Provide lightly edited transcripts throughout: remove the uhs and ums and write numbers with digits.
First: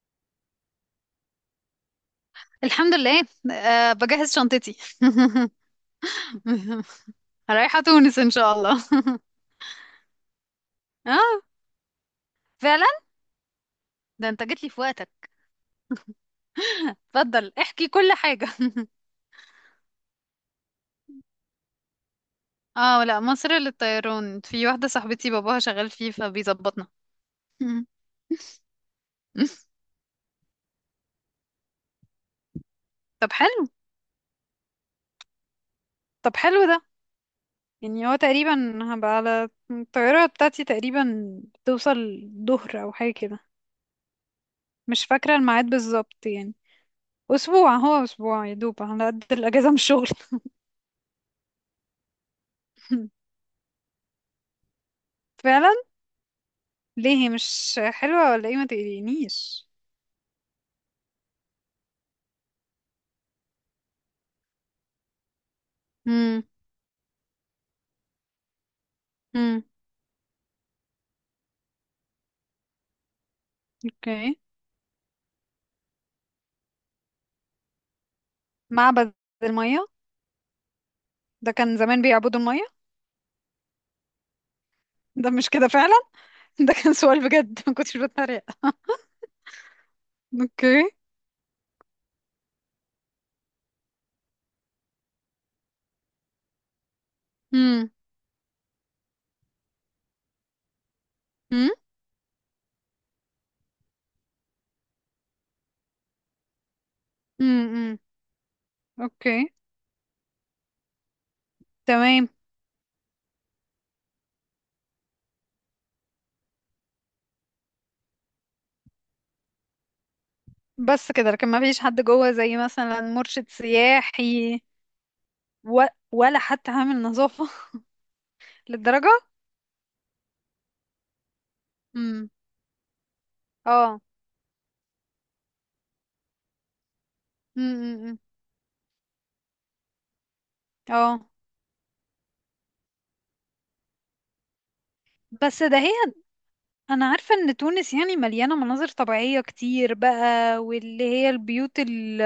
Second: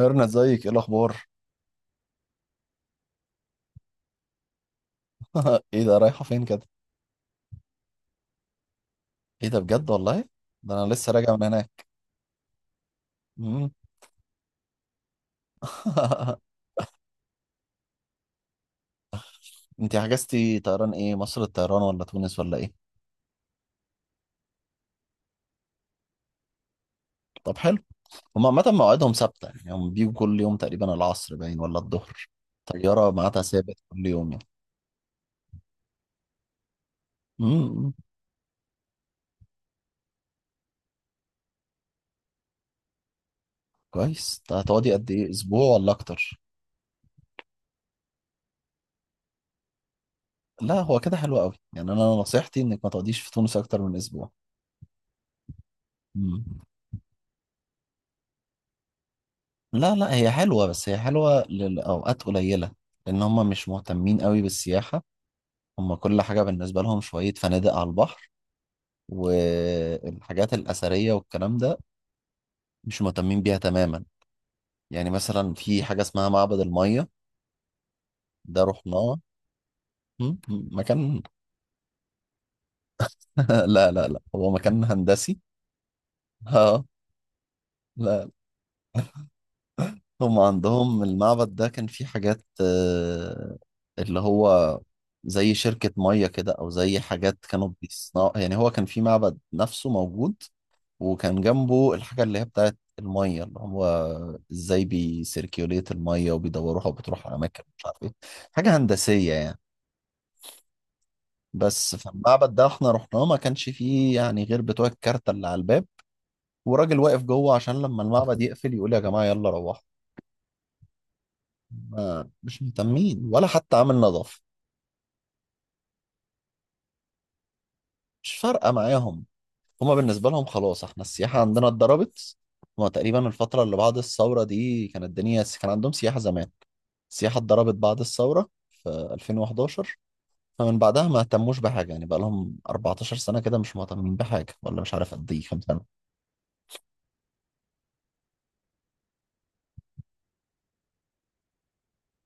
ميرنا، ازيك؟ ايه الاخبار؟ الحمد لله. أه، بجهز شنطتي. ايه ده، رايحه فين كده؟ رايحة تونس إن شاء الله. ايه ده بجد؟ والله ده انا لسه راجع من اه، هناك. فعلا. مم. ده انت جيت لي في وقتك. اتفضل احكي كل حاجة. انت حجزتي طيران ايه، مصر الطيران ولا تونس ولا ايه؟ اه، لا، مصر للطيران، في واحدة صاحبتي باباها شغال فيه فبيظبطنا. طب حلو. هم عامه مواعيدهم ثابته؟ يعني هم بيجوا كل يوم تقريبا العصر باين ولا الظهر؟ طياره طب ميعادها حلو. ثابت كل يوم يعني. طب حلو ده. مم. يعني هو تقريبا هبقى على الطيارة بتاعتي، تقريبا توصل ظهر أو حاجة كده. كويس. ده هتقعدي مش قد ايه، فاكرة الميعاد اسبوع ولا بالظبط اكتر؟ يعني. أسبوع، هو أسبوع يا دوب على قد الأجازة من الشغل. لا هو كده حلو قوي، يعني انا نصيحتي انك ما تقعديش في تونس اكتر من اسبوع. فعلا. مم. ليه، هي مش حلوة ولا ايه؟ ما تقلقنيش. لا لا، هي حلوة، بس هي حلوة لأوقات قليلة، لأن هم مش مهتمين قوي بالسياحة. هم كل حاجة امم. بالنسبة لهم شوية فنادق على البحر، امم. والحاجات الأثرية والكلام ده مش مهتمين بيها تماما. اوكي. يعني مثلا في حاجة اسمها معبد المية، ده معبد رحناه. المية؟ مكان. ده كان زمان بيعبدوا المية؟ لا لا لا، هو مكان ده هندسي. مش كده فعلا؟ ده اه. كان سؤال بجد، ما كنتش لا، بتريق. هم اوكي. عندهم المعبد ده كان فيه حاجات اللي هو زي شركة مية كده، أو زي حاجات كانوا امم. بيصنعوا. يعني هو كان فيه معبد نفسه موجود، وكان امم. جنبه الحاجة اللي هي بتاعت المية، اللي هو ازاي بيسيركيوليت المية وبيدوروها وبتروح على أماكن مش امم. عارف ايه. حاجة هندسية اوكي. يعني. بس تمام. فالمعبد ده احنا رحناه ما كانش فيه يعني غير بتوع الكارتة اللي على الباب، وراجل واقف جوه عشان لما المعبد يقفل يقول يا جماعة يلا روحوا. بس كده؟ لكن ما فيش حد ما جوه زي مش مثلا مهتمين، ولا مرشد حتى عامل نظافة. سياحي؟ و... ولا حتى عامل نظافة. مش فارقة للدرجة؟ معاهم. هما بالنسبة لهم خلاص احنا السياحة عندنا امم. اتضربت. هما تقريبا الفترة اللي بعد اه. الثورة دي كانت الدنيا كان عندهم سياحة زمان. السياحة اتضربت بعد امم. الثورة في 2011. فمن بعدها ما اه. اهتموش بحاجة. يعني بقى لهم 14 سنة كده مش مهتمين بحاجة، ولا مش عارف قد ايه كام بس ده سنة. هي انا عارفة ان تونس يعني مليانة مناظر طبيعية كتير بقى، واللي هي البيوت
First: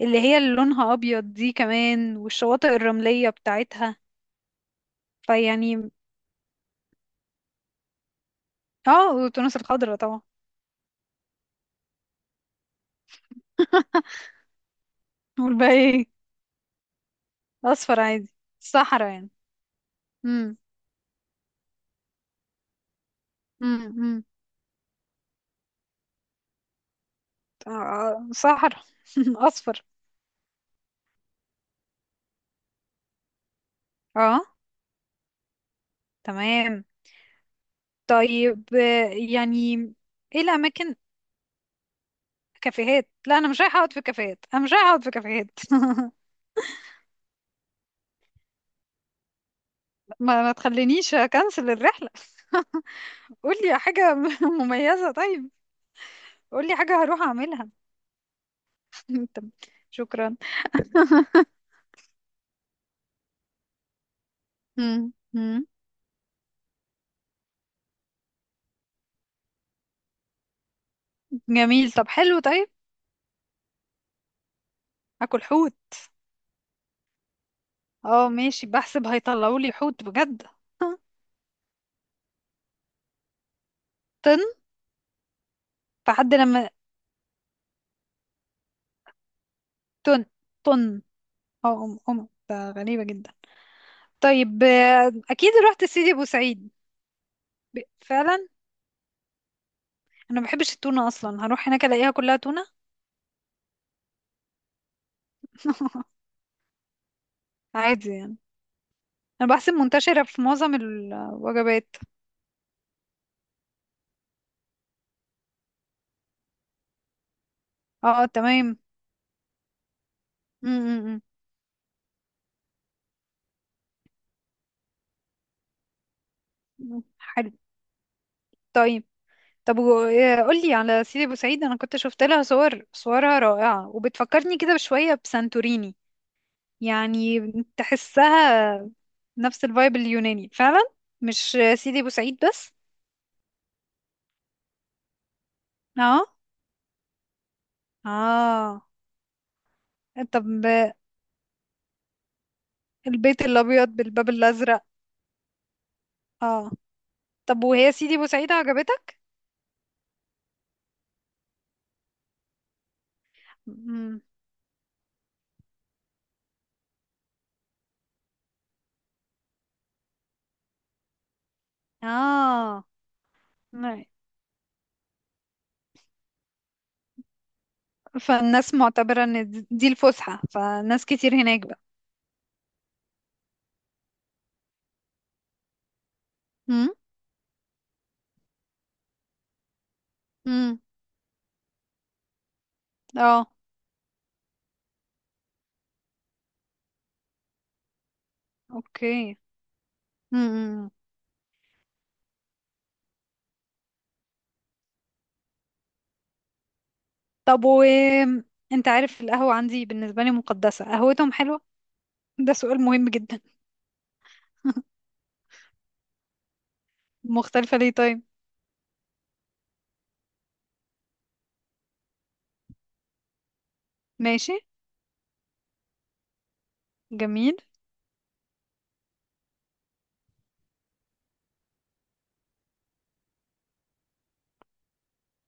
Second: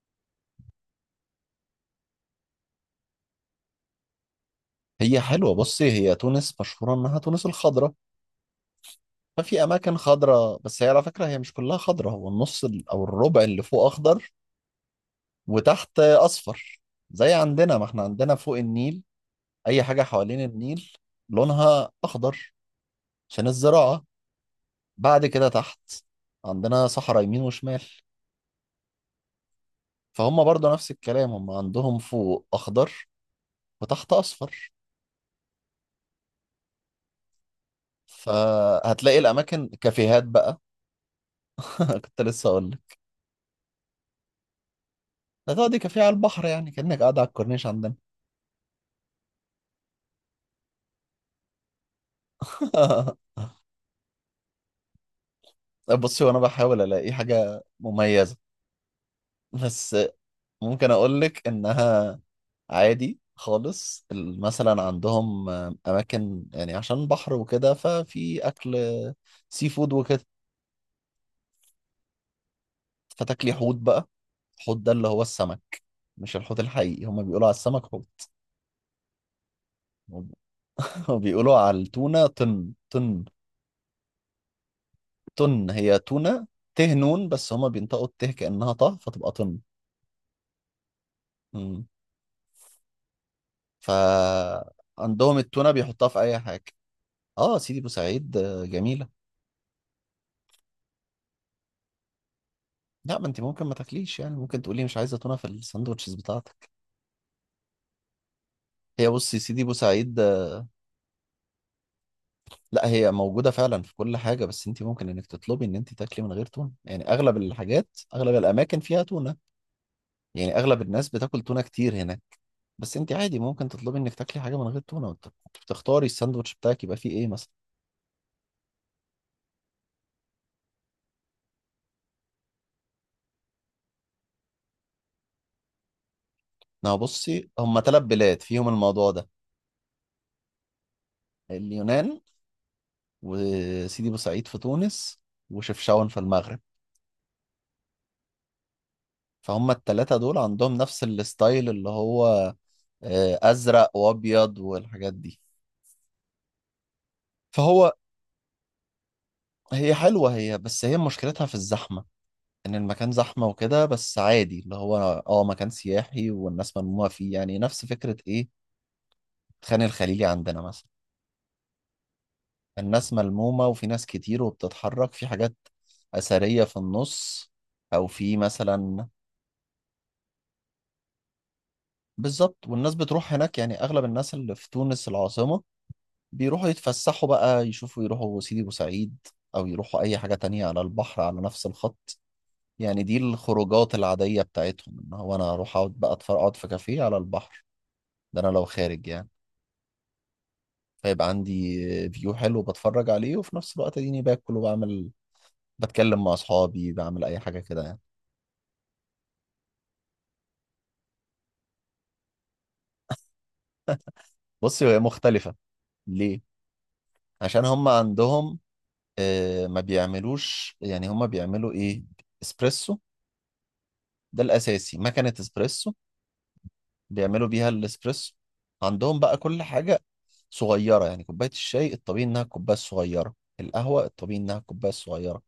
اللي هي اللي لونها ابيض دي كمان، والشواطئ الرملية بتاعتها. هي حلوة. بصي، فيعني، هي تونس مشهورة انها تونس الخضراء. اه، وتونس ففي اماكن الخضراء طبعا. خضراء، بس هي على فكرة هي مش كلها خضراء. هو النص او الربع اللي فوق اخضر، والباقي وتحت ايه؟ اصفر. زي عندنا، ما اصفر احنا عادي. عندنا فوق النيل صحراء يعني. اي حاجه حوالين امم. النيل لونها اخضر عشان الزراعه. امم. بعد كده تحت عندنا صحراء يمين وشمال. صحراء. اصفر. فهم برضو نفس الكلام، هم عندهم فوق اخضر وتحت اه اصفر. تمام. طيب فهتلاقي الاماكن يعني، كافيهات ايه بقى. الاماكن؟ كنت لسه اقول لك. كافيهات؟ لا، انا مش رايحه اقعد في كافيهات، انا مش رايحه اقعد في كافيهات. هتقعدي كافيه على البحر، يعني كانك قاعده على الكورنيش عندنا. ما تخلينيش اكنسل الرحلة. قولي حاجة مميزة، طيب. بصي، وانا قولي بحاول حاجة الاقي هروح حاجه اعملها. مميزه. طب بس شكرا. ممكن اقول لك انها عادي خالص. مثلا مم. عندهم مم. اماكن يعني عشان بحر وكده، ففي اكل سي فود وكده. جميل، طب حلو طيب. فتاكلي حوت بقى. الحوت ده اللي هو اكل حوت؟ السمك، مش الحوت الحقيقي. هما بيقولوا على السمك حوت. اه ماشي، بحسب هيطلعوا لي حوت بجد. وبيقولوا على التونة طن طن. طن. طن هي فحد تونة. لما ته نون، بس هما بينطقوا الته كأنها طه فتبقى طن. طن. طن. اه مم. ام ام ده غريبة جدا. طيب فعندهم اكيد التونة رحت بيحطها سيدي في ابو أي حاجة. سعيد. اه سيدي بوسعيد فعلا. جميلة. انا ما بحبش التونة اصلا، هروح هناك الاقيها كلها تونة. لا، ما انت ممكن ما تاكليش. يعني ممكن تقولي مش عايزه تونه في الساندوتشز بتاعتك. عادي يعني. هي بصي، يا انا سيدي بحسب بورسعيد منتشرة في آه، معظم الوجبات. لا هي موجوده فعلا في كل حاجه، بس انت ممكن انك تطلبي ان انت تاكلي من غير تونه. يعني اغلب الحاجات، اه اغلب تمام. الاماكن فيها تونه. يعني اغلب الناس امم. بتاكل تونه كتير هناك. بس انت عادي ممكن تطلبي انك تاكلي حاجه من غير تونه، تختاري الساندوتش بتاعك يبقى فيه ايه مثلا. حلو طيب. طب قولي على سيدي بوسعيد، انا كنت شفت لها صور، صورها رائعة وبتفكرني كده بشوية بسانتوريني. ما يعني بصي، هم ثلاث بلاد فيهم تحسها الموضوع ده: نفس الفايب اليوناني فعلا، مش سيدي اليونان، بوسعيد بس. وسيدي بورسعيد في تونس، وشفشاون في اه، المغرب. اه. فهم الثلاثة دول طب عندهم نفس الستايل، اللي هو البيت الابيض ازرق بالباب وابيض الازرق. والحاجات دي. اه. طب فهو وهي سيدي بوسعيد عجبتك؟ هي حلوه، هي بس هي مشكلتها في الزحمه. ان المكان زحمه وكده، بس مم. عادي اللي هو اه مكان سياحي والناس ملمومه فيه. يعني نفس فكره ايه؟ خان الخليلي عندنا مثلا. اه. الناس ملمومه وفي ناس كتير وبتتحرك في حاجات اثريه في النص، او في فالناس مثلا. معتبرة ان دي الفسحة، فناس كتير هناك بقى. بالظبط، والناس بتروح هناك. يعني اغلب الناس اللي في تونس العاصمه بيروحوا يتفسحوا بقى، يشوفوا، يروحوا سيدي بوسعيد، او يروحوا اي حاجه تانية امم. على البحر على نفس الخط. يعني دي اه. الخروجات العادية بتاعتهم، ان هو انا اروح اقعد بقى اتفرج، اقعد في كافيه على البحر. ده انا لو خارج يعني. اوكي. امم. فيبقى عندي فيو حلو بتفرج عليه، وفي نفس الوقت اديني باكل وبعمل، بتكلم مع اصحابي، بعمل اي حاجة طب كده يعني. انت عارف القهوة عندي بالنسبة لي مقدسة؟ قهوتهم حلوة؟ ده سؤال مهم جدا. بصي، هي مختلفة. ليه؟ عشان مختلفة هم ليه طيب؟ عندهم ما بيعملوش. يعني هم بيعملوا ايه؟ اسبريسو. ده ماشي. الاساسي، مكنة اسبريسو بيعملوا جميل. بيها الاسبريسو. عندهم بقى كل حاجة صغيرة، يعني كوباية الشاي الطبيعي إنها الكوباية الصغيرة، القهوة الطبيعي إنها الكوباية الصغيرة.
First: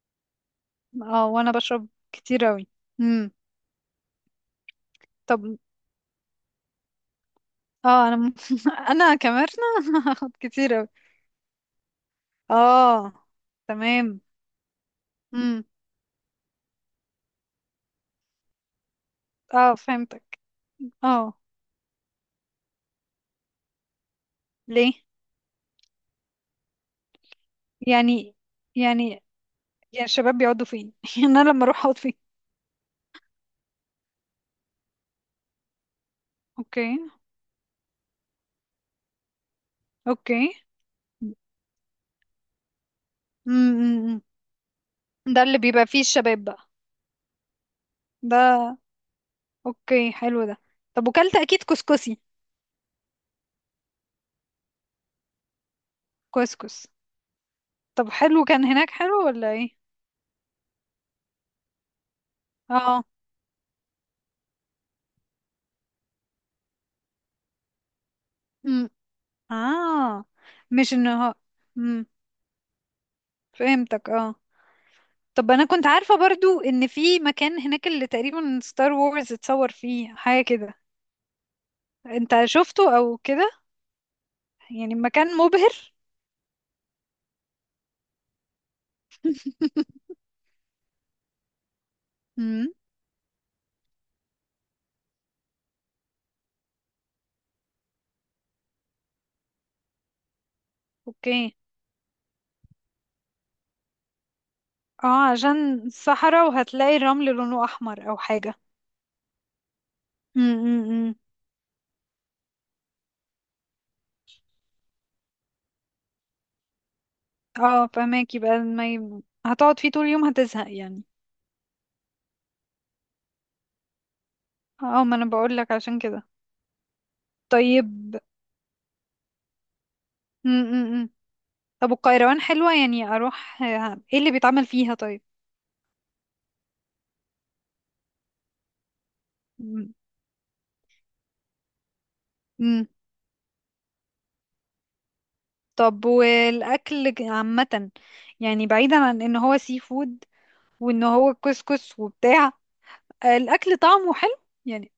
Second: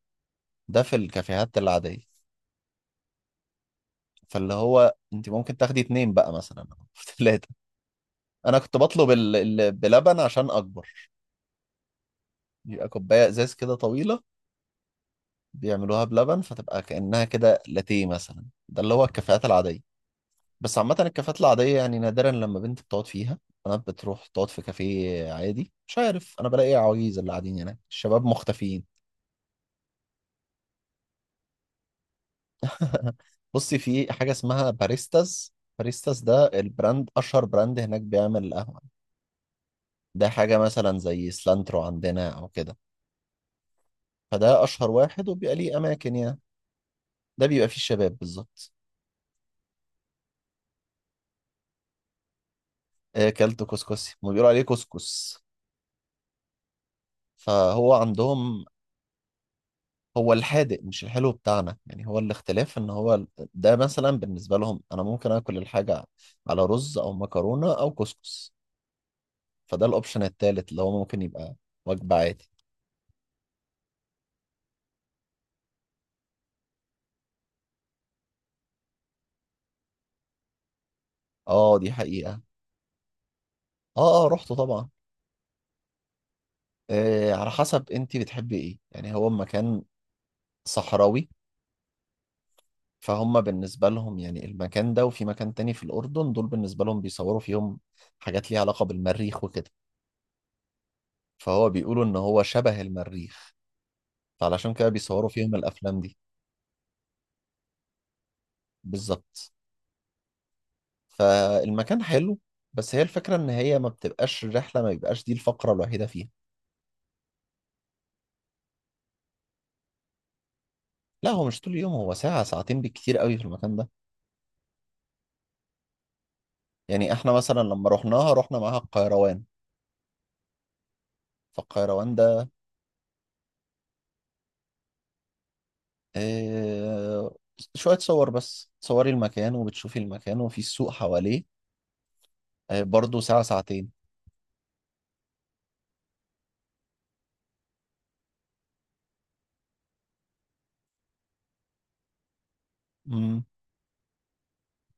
ده في اه، وانا الكافيهات بشرب العادية. كتير اوي. امم. فاللي هو أنت طب ممكن تاخدي اتنين بقى مثلا، أو تلاتة. اه أنا كنت بطلب انا ال... كمرنا. ال... بلبن هاخد عشان كتير اوي. أكبر، يبقى اه كوباية إزاز كده تمام. طويلة امم. بيعملوها بلبن فتبقى كأنها كده لاتيه مثلا. ده اللي هو الكافيهات اه العادية. فهمتك. بس عامة اه. الكافيهات العادية يعني نادرا لما بنت بتقعد فيها. أنا بتروح تقعد في ليه؟ كافيه عادي، مش عارف، أنا بلاقي عواجيز اللي قاعدين هناك، الشباب يعني مختفيين. يعني يعني الشباب بيقعدوا فين؟ يعني انا لما اروح اقعد فين؟ بصي، في حاجة اسمها باريستاز. باريستاز ده اوكي. البراند، أشهر براند هناك بيعمل القهوة. ده اوكي. حاجة مثلا زي سلانترو عندنا أو كده. فده أشهر واحد، ده وبيبقى اللي ليه بيبقى فيه أماكن يعني. الشباب بقى. ده بيبقى فيه الشباب بالظبط. ده اوكي حلو ده. طب وكلت اكيد كسكسي؟ كلت كسكسي. ما بيقولوا عليه كسكس. كسكس. فهو طب حلو، عندهم كان هناك حلو ولا ايه؟ هو الحادق مش الحلو بتاعنا. يعني هو الاختلاف ان اه. هو ده مثلا بالنسبة لهم انا ممكن اكل الحاجة على رز او مكرونة او كسكس. امم. فده الاوبشن اه. التالت اللي مش هو ممكن انه. يبقى امم. وجبة عادي. فهمتك اه. طب انا كنت عارفة برضو ان في مكان هناك اللي تقريبا ستار وورز اتصور فيه حاجة كده. اه دي حقيقة. انت شفته او كده؟ اه اه، رحت طبعا. يعني مكان مبهر؟ آه، على حسب انت بتحبي ايه. يعني هو مكان صحراوي. امم. فهم بالنسبة لهم يعني المكان ده وفي مكان تاني في الأردن، دول بالنسبة لهم بيصوروا فيهم حاجات ليها علاقة بالمريخ وكده. اوكي. فهو بيقولوا إن هو شبه المريخ، فعلشان كده بيصوروا اه، فيهم عشان الأفلام دي. صحراء وهتلاقي الرمل لونه احمر او حاجة. بالظبط. امم. فالمكان حلو، بس هي الفكرة ان هي ما بتبقاش الرحلة، ما بيبقاش دي الفقرة الوحيدة فيها. اه، فماكي بقى ما ي... هتقعد فيه طول اليوم هتزهق يعني. لا هو مش طول اليوم، هو ساعة ساعتين بالكتير قوي في المكان ده. اه، ما انا بقول لك عشان كده. يعني احنا مثلا لما طيب. رحناها رحنا معاها القيروان. م -م -م. طب فالقيروان والقيروان ده حلوة؟ يعني اروح ايه اللي بيتعمل فيها طيب؟ آه شوية صور بس، تصوري المكان م وبتشوفي المكان وفي السوق حواليه. آه، -م. برضه ساعة ساعتين. طب والاكل عامة، يعني بعيدا عن ان هو سي فود، وان هو كسكس وبتاع. مم. الاكل طعمه حلو، يعني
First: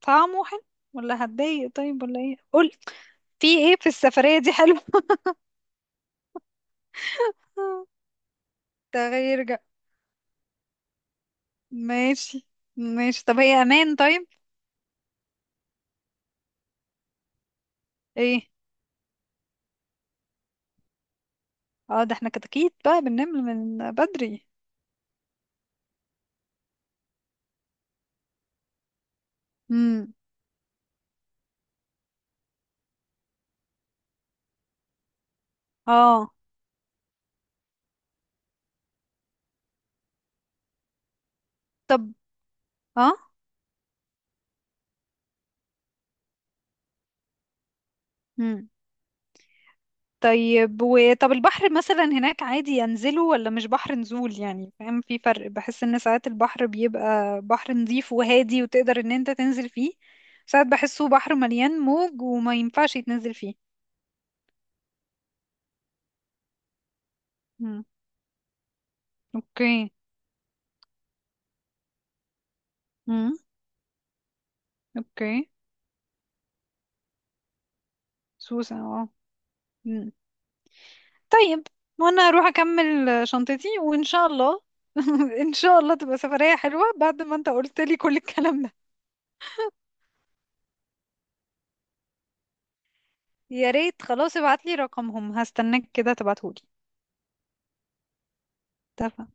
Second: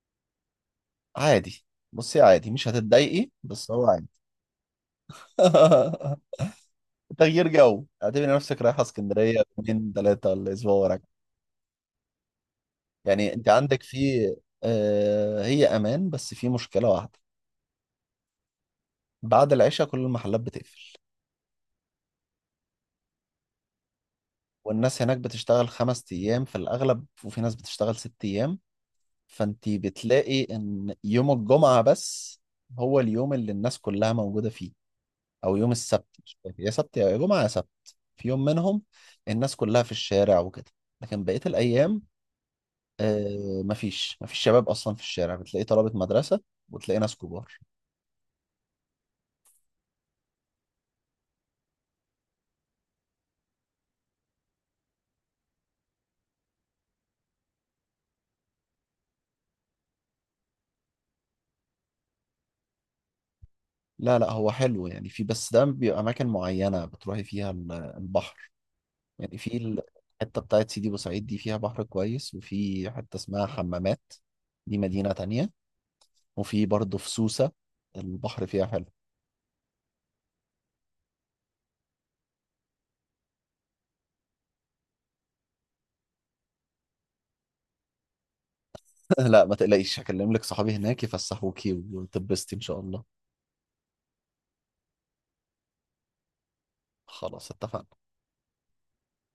طعمه حلو ولا عادي. هتضايق طيب، بصي، ولا ايه، عادي مش قول. هتتضايقي، في بس ايه هو في عادي. السفرية دي حلو؟ تغيير جو، اعتبري نفسك رايحة اسكندرية تغير جو. يومين ثلاثة ولا اسبوع ورا. ماشي. ماشي. يعني طب انت هي عندك في امان طيب؟ هي امان، بس في مشكله واحده. ايه؟ بعد العشاء كل المحلات بتقفل. اه ده احنا كده اكيد بقى بننام من بدري. والناس هناك بتشتغل خمس ايام في الاغلب، وفي ناس بتشتغل ست ايام. فانت امم. بتلاقي ان يوم الجمعه بس هو اليوم اللي الناس كلها موجوده فيه، او يوم السبت، اه. مش فاكر، يا سبت يا جمعه، يا سبت. في يوم منهم الناس كلها في الشارع وكده. لكن بقيه الايام طب اه. مفيش شباب اصلا في الشارع، بتلاقي طلبه مدرسه وتلاقي ناس كبار. امم. طيب طب البحر مثلا هناك عادي ينزله، ولا مش بحر نزول يعني، فاهم؟ في فرق، بحس ان ساعات البحر بيبقى بحر نظيف وهادي وتقدر ان انت تنزل فيه، ساعات بحسه بحر مليان موج وما ينفعش يتنزل فيه. لا لا، هو حلو يعني. في، بس ده بيبقى أماكن معينة بتروحي فيها امم. البحر. يعني في اوكي. الحتة بتاعت سيدي بوسعيد دي فيها بحر كويس. وفي حتة امم. اسمها حمامات، دي مدينة تانية. اوكي. وفي برضه في سوسة، البحر فيها سوسة حلو. اه. طيب. وانا اروح اكمل شنطتي وان شاء الله. ان شاء الله تبقى سفرية حلوة بعد ما انت قلت لي كل الكلام ده. لا ما تقلقيش، هكلم لك صحابي هناك يفسحوكي وتبسطي إن شاء الله. يا ريت، خلاص ابعت لي رقمهم، هستناك كده تبعتهولي. خلاص اتفقنا. اتفقنا.